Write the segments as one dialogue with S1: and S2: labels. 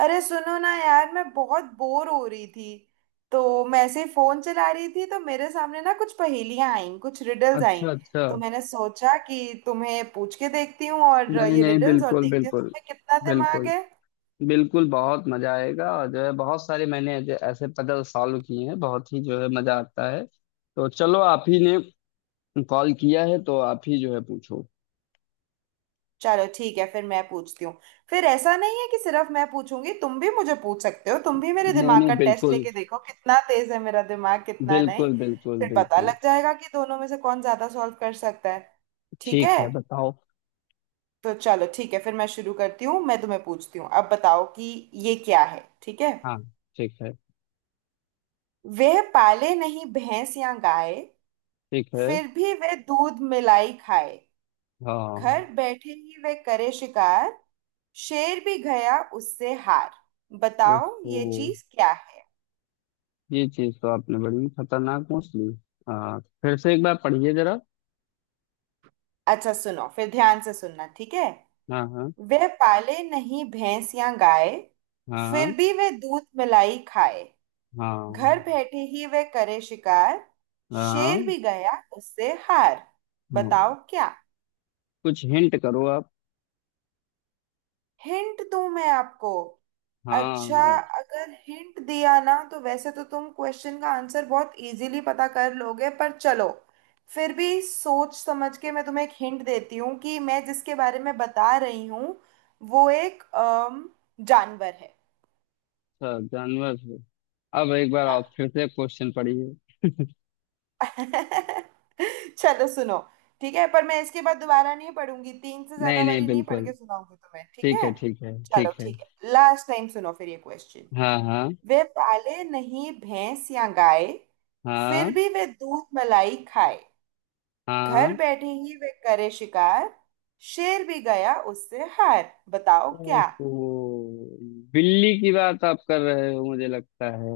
S1: अरे सुनो ना यार, मैं बहुत बोर हो रही थी तो मैं ऐसे ही फोन चला रही थी। तो मेरे सामने ना कुछ पहेलियां आईं, कुछ रिडल्स आईं।
S2: अच्छा अच्छा।
S1: तो मैंने सोचा कि तुम्हें पूछ के देखती हूँ और
S2: नहीं
S1: ये
S2: नहीं,
S1: रिडल्स और
S2: बिल्कुल
S1: देखती हूँ तो
S2: बिल्कुल।
S1: तुम्हें कितना दिमाग
S2: बिल्कुल।
S1: है।
S2: बिल्कुल बहुत मजा आएगा और जो है बहुत सारे मैंने ऐसे ऐसे पजल सॉल्व किए हैं, बहुत ही जो है मजा आता है। तो चलो, आप ही ने कॉल किया है तो आप ही जो है पूछो।
S1: चलो ठीक है, फिर मैं पूछती हूँ। फिर ऐसा नहीं है कि सिर्फ मैं पूछूंगी, तुम भी मुझे पूछ सकते हो। तुम भी मेरे
S2: नहीं
S1: दिमाग का
S2: नहीं,
S1: टेस्ट
S2: बिल्कुल।
S1: लेके देखो कितना तेज है मेरा दिमाग, कितना नहीं।
S2: बिल्कुल बिल्कुल
S1: फिर पता
S2: बिल्कुल।
S1: लग जाएगा कि दोनों में से कौन ज्यादा सॉल्व कर सकता है। ठीक
S2: ठीक
S1: है,
S2: है बताओ।
S1: तो चलो ठीक है, फिर मैं शुरू करती हूँ। मैं तुम्हें पूछती हूँ, अब बताओ कि ये क्या है, ठीक है।
S2: हाँ। ठीक है।
S1: वह पाले नहीं भैंस या गाय,
S2: ठीक है।
S1: फिर भी वह दूध मिलाई खाए।
S2: हाँ।
S1: घर बैठे ही वह करे शिकार, शेर भी गया उससे हार। बताओ ये
S2: ओहो,
S1: चीज क्या है।
S2: ये चीज तो आपने बड़ी खतरनाक पूछ ली। हाँ, फिर से एक बार पढ़िए जरा।
S1: अच्छा सुनो, फिर ध्यान से सुनना, ठीक है।
S2: हाँ हाँ।
S1: वह पाले नहीं भैंस या गाय, फिर
S2: हाँ।
S1: भी वह दूध मिलाई खाए। घर
S2: हाँ।
S1: बैठे ही वह करे शिकार, शेर
S2: हाँ।
S1: भी गया उससे हार।
S2: हाँ
S1: बताओ क्या।
S2: कुछ हिंट करो आप।
S1: हिंट दूं मैं आपको?
S2: हाँ
S1: अच्छा,
S2: हाँ।
S1: अगर हिंट दिया ना तो वैसे तो तुम क्वेश्चन का आंसर बहुत इजीली पता कर लोगे, पर चलो, फिर भी सोच समझ के मैं तुम्हें एक हिंट देती हूँ कि मैं जिसके बारे में बता रही हूँ वो एक जानवर है।
S2: अच्छा, जानवर से अब एक बार
S1: हाँ।
S2: आप फिर से क्वेश्चन पढ़िए।
S1: चलो सुनो, ठीक है, पर मैं इसके बाद दोबारा नहीं पढ़ूंगी। तीन से
S2: नहीं
S1: ज्यादा
S2: नहीं,
S1: बारी नहीं पढ़
S2: बिल्कुल।
S1: के सुनाऊंगी तुम्हें, ठीक
S2: ठीक
S1: है।
S2: है ठीक है
S1: चलो
S2: ठीक है।
S1: ठीक है, लास्ट टाइम सुनो फिर ये क्वेश्चन।
S2: हाँ हाँ।
S1: वे पाले नहीं भैंस या गाय,
S2: हाँ।
S1: फिर भी वे दूध मलाई खाए। घर
S2: हाँ।
S1: बैठे ही वे करे शिकार, शेर भी गया उससे हार। बताओ क्या।
S2: ओहो, बिल्ली की बात आप कर रहे हो मुझे लगता है।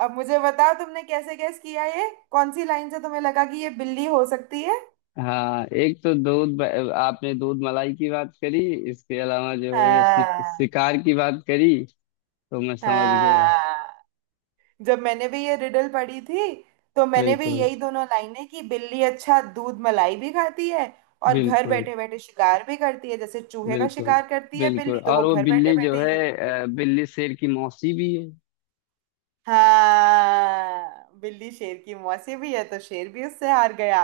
S1: अब मुझे बताओ तुमने कैसे गैस किया, ये कौन सी लाइन से तुम्हें लगा कि ये बिल्ली हो सकती है?
S2: हाँ, एक तो दूध आपने दूध मलाई की बात करी। इसके अलावा जो है
S1: हाँ।
S2: शिकार की बात करी तो मैं समझ गया।
S1: हाँ। जब मैंने भी ये रिडल पढ़ी थी तो मैंने भी
S2: बिल्कुल
S1: यही दोनों लाइनें, कि बिल्ली अच्छा दूध मलाई भी खाती है और घर
S2: बिल्कुल।
S1: बैठे बैठे शिकार भी करती है, जैसे चूहे का
S2: बिल्कुल।
S1: शिकार करती है
S2: बिल्कुल
S1: बिल्ली, तो
S2: और
S1: वो
S2: वो
S1: घर बैठे
S2: बिल्ली जो
S1: बैठे ही
S2: है
S1: करती है।
S2: बिल्ली शेर की मौसी भी है।
S1: हाँ, बिल्ली शेर की मौसी भी है, तो शेर भी उससे हार गया।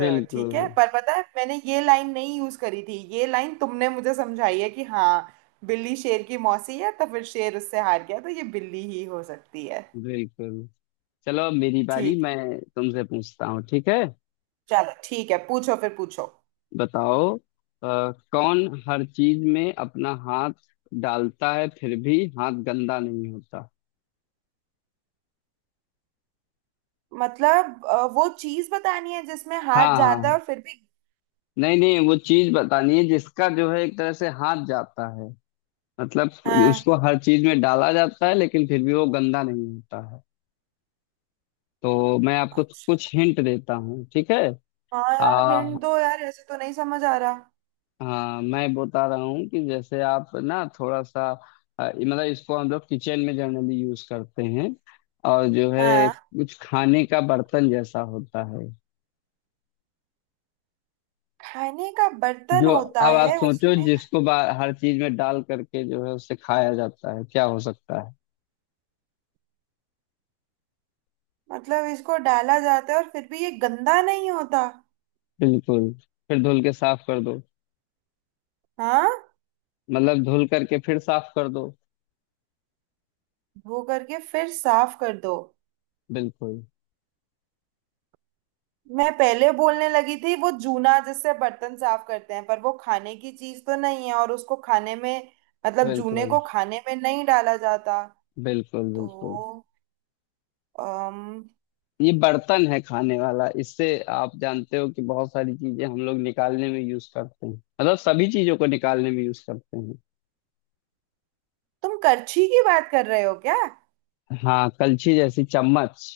S1: तो ठीक है, पर पता है मैंने ये लाइन नहीं यूज करी थी, ये लाइन तुमने मुझे समझाई है कि हाँ, बिल्ली शेर की मौसी है तो फिर शेर उससे हार गया, तो ये बिल्ली ही हो सकती है।
S2: बिल्कुल चलो अब मेरी बारी,
S1: ठीक,
S2: मैं तुमसे पूछता हूँ ठीक है।
S1: चलो ठीक है, पूछो, फिर पूछो।
S2: बताओ, कौन हर चीज में अपना हाथ डालता है फिर भी हाथ गंदा नहीं होता।
S1: मतलब वो चीज बतानी है जिसमें हाथ
S2: हाँ
S1: जाता
S2: हाँ।
S1: है और फिर भी।
S2: नहीं नहीं, वो चीज बतानी है जिसका जो है एक तरह से हाथ जाता है, मतलब
S1: हाँ।
S2: उसको हर चीज में डाला जाता है लेकिन फिर भी वो गंदा नहीं होता है। तो मैं आपको
S1: अच्छा,
S2: कुछ हिंट देता हूँ ठीक है।
S1: हाँ यार,
S2: आ,
S1: हिंट दो यार, ऐसे तो नहीं समझ आ रहा।
S2: हाँ मैं बता रहा हूँ कि जैसे आप ना थोड़ा सा मतलब इसको हम लोग किचन में जनरली यूज करते हैं और जो है
S1: हाँ,
S2: कुछ खाने का बर्तन जैसा होता है।
S1: खाने का बर्तन
S2: जो,
S1: होता
S2: अब आप
S1: है
S2: सोचो,
S1: उसमें।
S2: जिसको हर चीज में डाल करके जो है उसे खाया जाता है क्या हो सकता है।
S1: मतलब इसको डाला जाता है और फिर भी ये गंदा नहीं होता।
S2: बिल्कुल, फिर धुल के साफ कर दो,
S1: हाँ।
S2: मतलब धुल करके फिर साफ कर दो।
S1: धो करके फिर साफ कर दो।
S2: बिल्कुल
S1: मैं पहले बोलने लगी थी वो जूना, जिससे बर्तन साफ करते हैं, पर वो खाने की चीज तो नहीं है और उसको खाने में, मतलब जूने
S2: बिल्कुल।
S1: को खाने में नहीं डाला जाता।
S2: बिल्कुल। बिल्कुल
S1: तो
S2: ये बर्तन है खाने वाला। इससे आप जानते हो कि बहुत सारी चीजें हम लोग निकालने में यूज करते हैं, मतलब सभी चीजों को निकालने में यूज करते हैं।
S1: तुम करछी की बात कर रहे हो क्या?
S2: हाँ, कलछी जैसी चम्मच।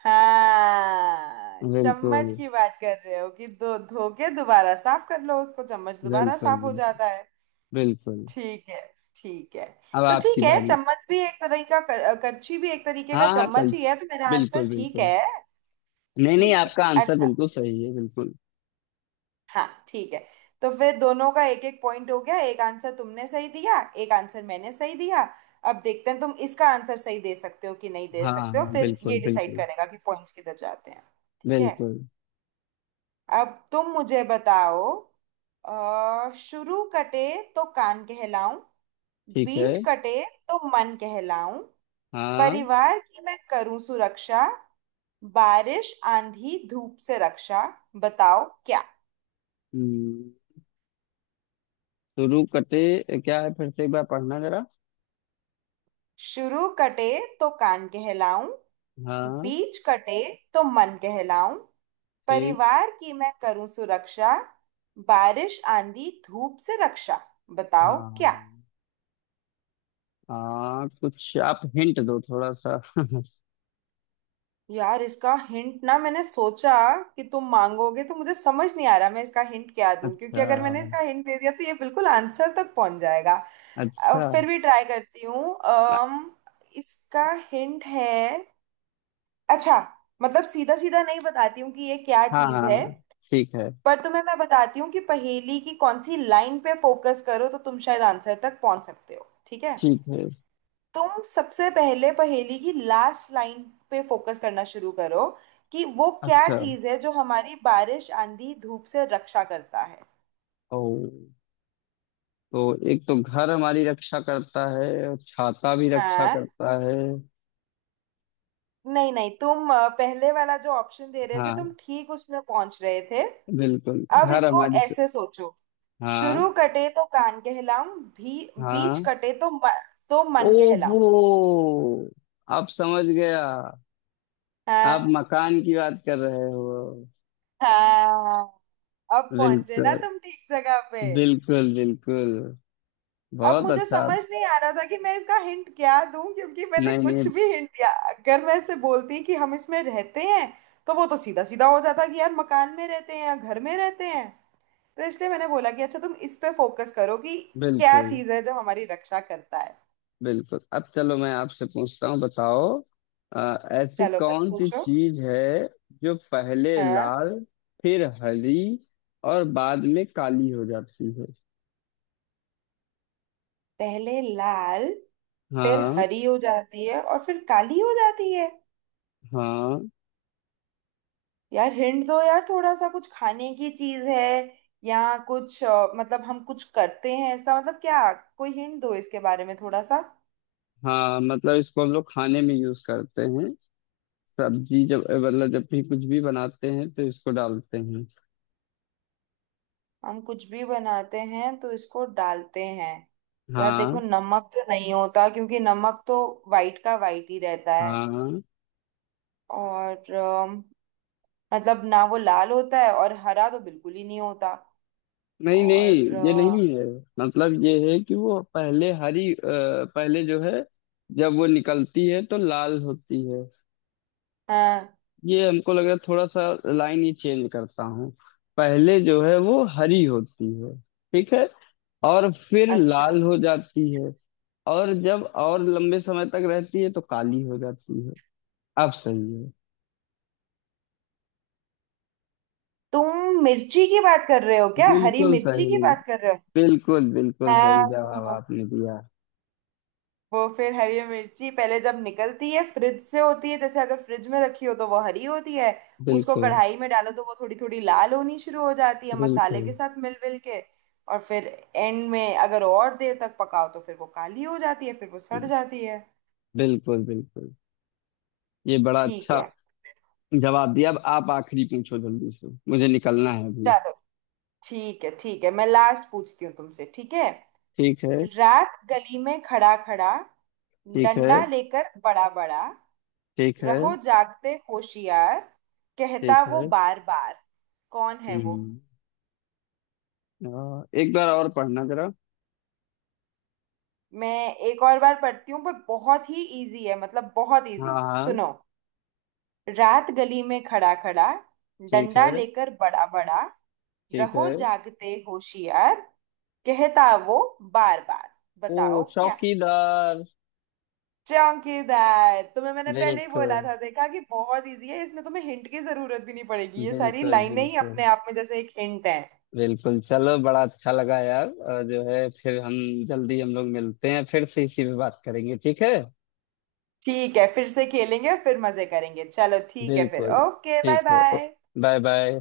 S1: हाँ,
S2: बिल्कुल
S1: चम्मच की बात कर रहे हो कि धो धो के दोबारा साफ कर लो उसको, चम्मच दोबारा
S2: बिल्कुल।
S1: साफ हो
S2: बिल्कुल।
S1: जाता है।
S2: बिल्कुल।
S1: ठीक है। ठीक है।
S2: अब
S1: तो
S2: आपकी
S1: ठीक है,
S2: बारी।
S1: चम्मच भी एक तरह का करछी भी एक तरीके का
S2: हाँ हाँ,
S1: चम्मच ही
S2: कलछी।
S1: है तो मेरा आंसर
S2: बिल्कुल
S1: ठीक
S2: बिल्कुल।
S1: है।
S2: नहीं नहीं,
S1: ठीक है।
S2: आपका आंसर
S1: अच्छा।
S2: बिल्कुल सही है बिल्कुल।
S1: हाँ ठीक है। तो फिर दोनों का एक एक पॉइंट हो गया, एक आंसर तुमने सही दिया, एक आंसर मैंने सही दिया। अब देखते हैं तुम इसका आंसर सही दे सकते हो कि नहीं दे
S2: हाँ
S1: सकते हो,
S2: हाँ,
S1: फिर ये
S2: बिल्कुल
S1: डिसाइड
S2: बिल्कुल
S1: करेगा कि पॉइंट्स किधर जाते हैं। ठीक है।
S2: बिल्कुल।
S1: अब तुम मुझे बताओ। शुरू कटे तो कान कहलाऊं,
S2: ठीक
S1: बीच
S2: है।
S1: कटे तो मन कहलाऊं।
S2: हाँ।
S1: परिवार की मैं करूं सुरक्षा, बारिश आंधी धूप से रक्षा। बताओ क्या।
S2: हम्म, शुरू कटे क्या है, फिर से एक बार पढ़ना जरा।
S1: शुरू कटे तो कान कहलाऊं,
S2: हाँ।
S1: बीच कटे तो मन कहलाऊं।
S2: ठीक।
S1: परिवार की मैं करूं सुरक्षा, बारिश आंधी धूप से रक्षा।
S2: हाँ
S1: बताओ
S2: हाँ,
S1: क्या।
S2: हाँ। हाँ, कुछ आप हिंट दो थोड़ा सा
S1: यार इसका हिंट ना मैंने सोचा कि तुम मांगोगे, तो मुझे समझ नहीं आ रहा मैं इसका हिंट क्या दूं, क्योंकि
S2: अच्छा।
S1: अगर मैंने इसका हिंट दे दिया तो ये बिल्कुल आंसर तक पहुंच जाएगा।
S2: अच्छा।
S1: फिर भी ट्राई करती हूँ। इसका हिंट है, अच्छा, मतलब सीधा सीधा नहीं बताती हूँ कि ये क्या
S2: हाँ
S1: चीज़ है,
S2: हाँ। ठीक है।
S1: पर तुम्हें मैं बताती हूँ कि पहेली की कौन सी लाइन पे फोकस करो तो तुम शायद आंसर तक पहुंच सकते हो, ठीक है।
S2: ठीक है।
S1: तुम सबसे पहले पहेली की लास्ट लाइन पे फोकस करना शुरू करो, कि वो क्या
S2: अच्छा।
S1: चीज है जो हमारी बारिश आंधी धूप से रक्षा करता है।
S2: ओ, तो एक तो घर हमारी रक्षा करता है और छाता भी रक्षा
S1: हाँ।
S2: करता है।
S1: नहीं नहीं, तुम पहले वाला जो ऑप्शन दे रहे थे तुम
S2: हाँ,
S1: ठीक उसमें पहुंच रहे थे।
S2: बिल्कुल
S1: अब
S2: घर
S1: इसको
S2: हमारी
S1: ऐसे सोचो, शुरू
S2: हाँ।
S1: कटे तो कान कहलाऊं भी, बीच
S2: हाँ।
S1: कटे तो तो मन कहलाऊं।
S2: ओहो, आप समझ गया। आप
S1: हाँ।
S2: मकान की बात कर रहे हो।
S1: हाँ। अब पहुंचे ना
S2: बिल्कुल।
S1: तुम ठीक जगह पे।
S2: बिल्कुल बिल्कुल।
S1: अब
S2: बहुत
S1: मुझे
S2: अच्छा।
S1: समझ नहीं आ रहा था कि मैं इसका हिंट क्या दूं, क्योंकि मैंने
S2: नहीं
S1: कुछ
S2: नहीं।
S1: भी हिंट दिया, अगर मैं ऐसे बोलती कि हम इसमें रहते हैं, तो वो तो सीधा सीधा हो जाता कि यार मकान में रहते हैं या घर में रहते हैं। तो इसलिए मैंने बोला कि अच्छा तुम इस पे फोकस करो कि क्या
S2: बिल्कुल।
S1: चीज है जो हमारी रक्षा करता है।
S2: बिल्कुल अब चलो मैं आपसे पूछता हूँ। बताओ, ऐसी
S1: चलो मत
S2: कौन सी
S1: पूछो।
S2: चीज है जो पहले
S1: हाँ।
S2: लाल, फिर हरी और बाद में काली हो जाती है।
S1: पहले लाल, फिर
S2: हाँ।
S1: हरी हो जाती है और फिर काली हो जाती है।
S2: हाँ।
S1: यार हिंट दो यार थोड़ा सा, कुछ खाने की चीज है या कुछ मतलब हम कुछ करते हैं इसका मतलब क्या? कोई हिंट दो इसके बारे में थोड़ा सा।
S2: हाँ, मतलब इसको हम लोग खाने में यूज करते हैं। सब्जी जब, मतलब जब भी कुछ भी बनाते हैं तो इसको डालते हैं।
S1: हम कुछ भी बनाते हैं तो इसको डालते हैं? यार
S2: हाँ।
S1: देखो, नमक तो नहीं होता, क्योंकि नमक तो वाइट का वाइट ही रहता है
S2: हाँ।
S1: और मतलब ना वो लाल होता है और हरा तो बिल्कुल ही नहीं होता
S2: नहीं नहीं,
S1: और
S2: ये नहीं है। मतलब ये है कि वो पहले हरी पहले जो है जब वो निकलती है तो लाल होती है,
S1: हाँ।
S2: ये हमको लग रहा है थोड़ा सा। लाइन ही चेंज करता हूँ। पहले जो है वो हरी होती है, ठीक है, और फिर
S1: अच्छा,
S2: लाल हो जाती है, और जब और लंबे समय तक रहती है तो काली हो जाती है, अब सही है।
S1: तुम मिर्ची की बात कर रहे हो क्या, हरी
S2: बिल्कुल
S1: मिर्ची
S2: सही,
S1: की बात कर रहे हो?
S2: बिल्कुल बिल्कुल
S1: हाँ,
S2: सही जवाब आपने दिया।
S1: वो फिर हरी मिर्ची पहले जब निकलती है फ्रिज से होती है, जैसे अगर फ्रिज में रखी हो तो वो हरी होती है। उसको
S2: बिल्कुल
S1: कढ़ाई में डालो तो वो थोड़ी थोड़ी लाल होनी शुरू हो जाती है मसाले
S2: बिल्कुल
S1: के साथ मिल मिल के। और फिर एंड में अगर और देर तक पकाओ तो फिर वो काली हो जाती है, फिर वो सड़ जाती है।
S2: बिल्कुल। बिल्कुल ये बड़ा
S1: ठीक
S2: अच्छा
S1: है।
S2: जवाब दिया। अब आप आखिरी पूछो, जल्दी से मुझे निकलना है अभी।
S1: चलो ठीक है, ठीक है, मैं लास्ट पूछती हूँ तुमसे, ठीक है।
S2: ठीक है।
S1: रात गली में खड़ा खड़ा,
S2: ठीक है
S1: डंडा लेकर बड़ा बड़ा,
S2: ठीक है
S1: रहो जागते होशियार,
S2: ठीक
S1: कहता वो
S2: है।
S1: बार बार। कौन है वो?
S2: हम्म। हाँ, एक बार और पढ़ना जरा।
S1: मैं एक और बार पढ़ती हूँ, पर बहुत ही इजी है, मतलब बहुत
S2: हाँ।
S1: इजी।
S2: हाँ।
S1: सुनो। रात गली में खड़ा खड़ा,
S2: ठीक
S1: डंडा
S2: है।
S1: लेकर बड़ा बड़ा,
S2: ठीक
S1: रहो
S2: है।
S1: जागते होशियार, कहता वो बार बार।
S2: ओ,
S1: बताओ क्या।
S2: चौकीदार।
S1: चौकीदार, तुम्हें मैंने पहले ही बोला
S2: बिल्कुल।
S1: था देखा कि बहुत इजी है, इसमें तुम्हें हिंट की जरूरत भी नहीं पड़ेगी, ये सारी
S2: बिल्कुल
S1: लाइनें ही
S2: बिल्कुल।
S1: अपने आप में जैसे एक हिंट है।
S2: बिल्कुल चलो बड़ा अच्छा लगा यार, और जो है फिर हम जल्दी हम लोग मिलते हैं फिर से इसी पे बात करेंगे ठीक है।
S1: ठीक है, फिर से खेलेंगे और फिर मजे करेंगे। चलो ठीक है फिर,
S2: बिल्कुल।
S1: ओके, बाय
S2: ठीक है।
S1: बाय।
S2: Bye bye.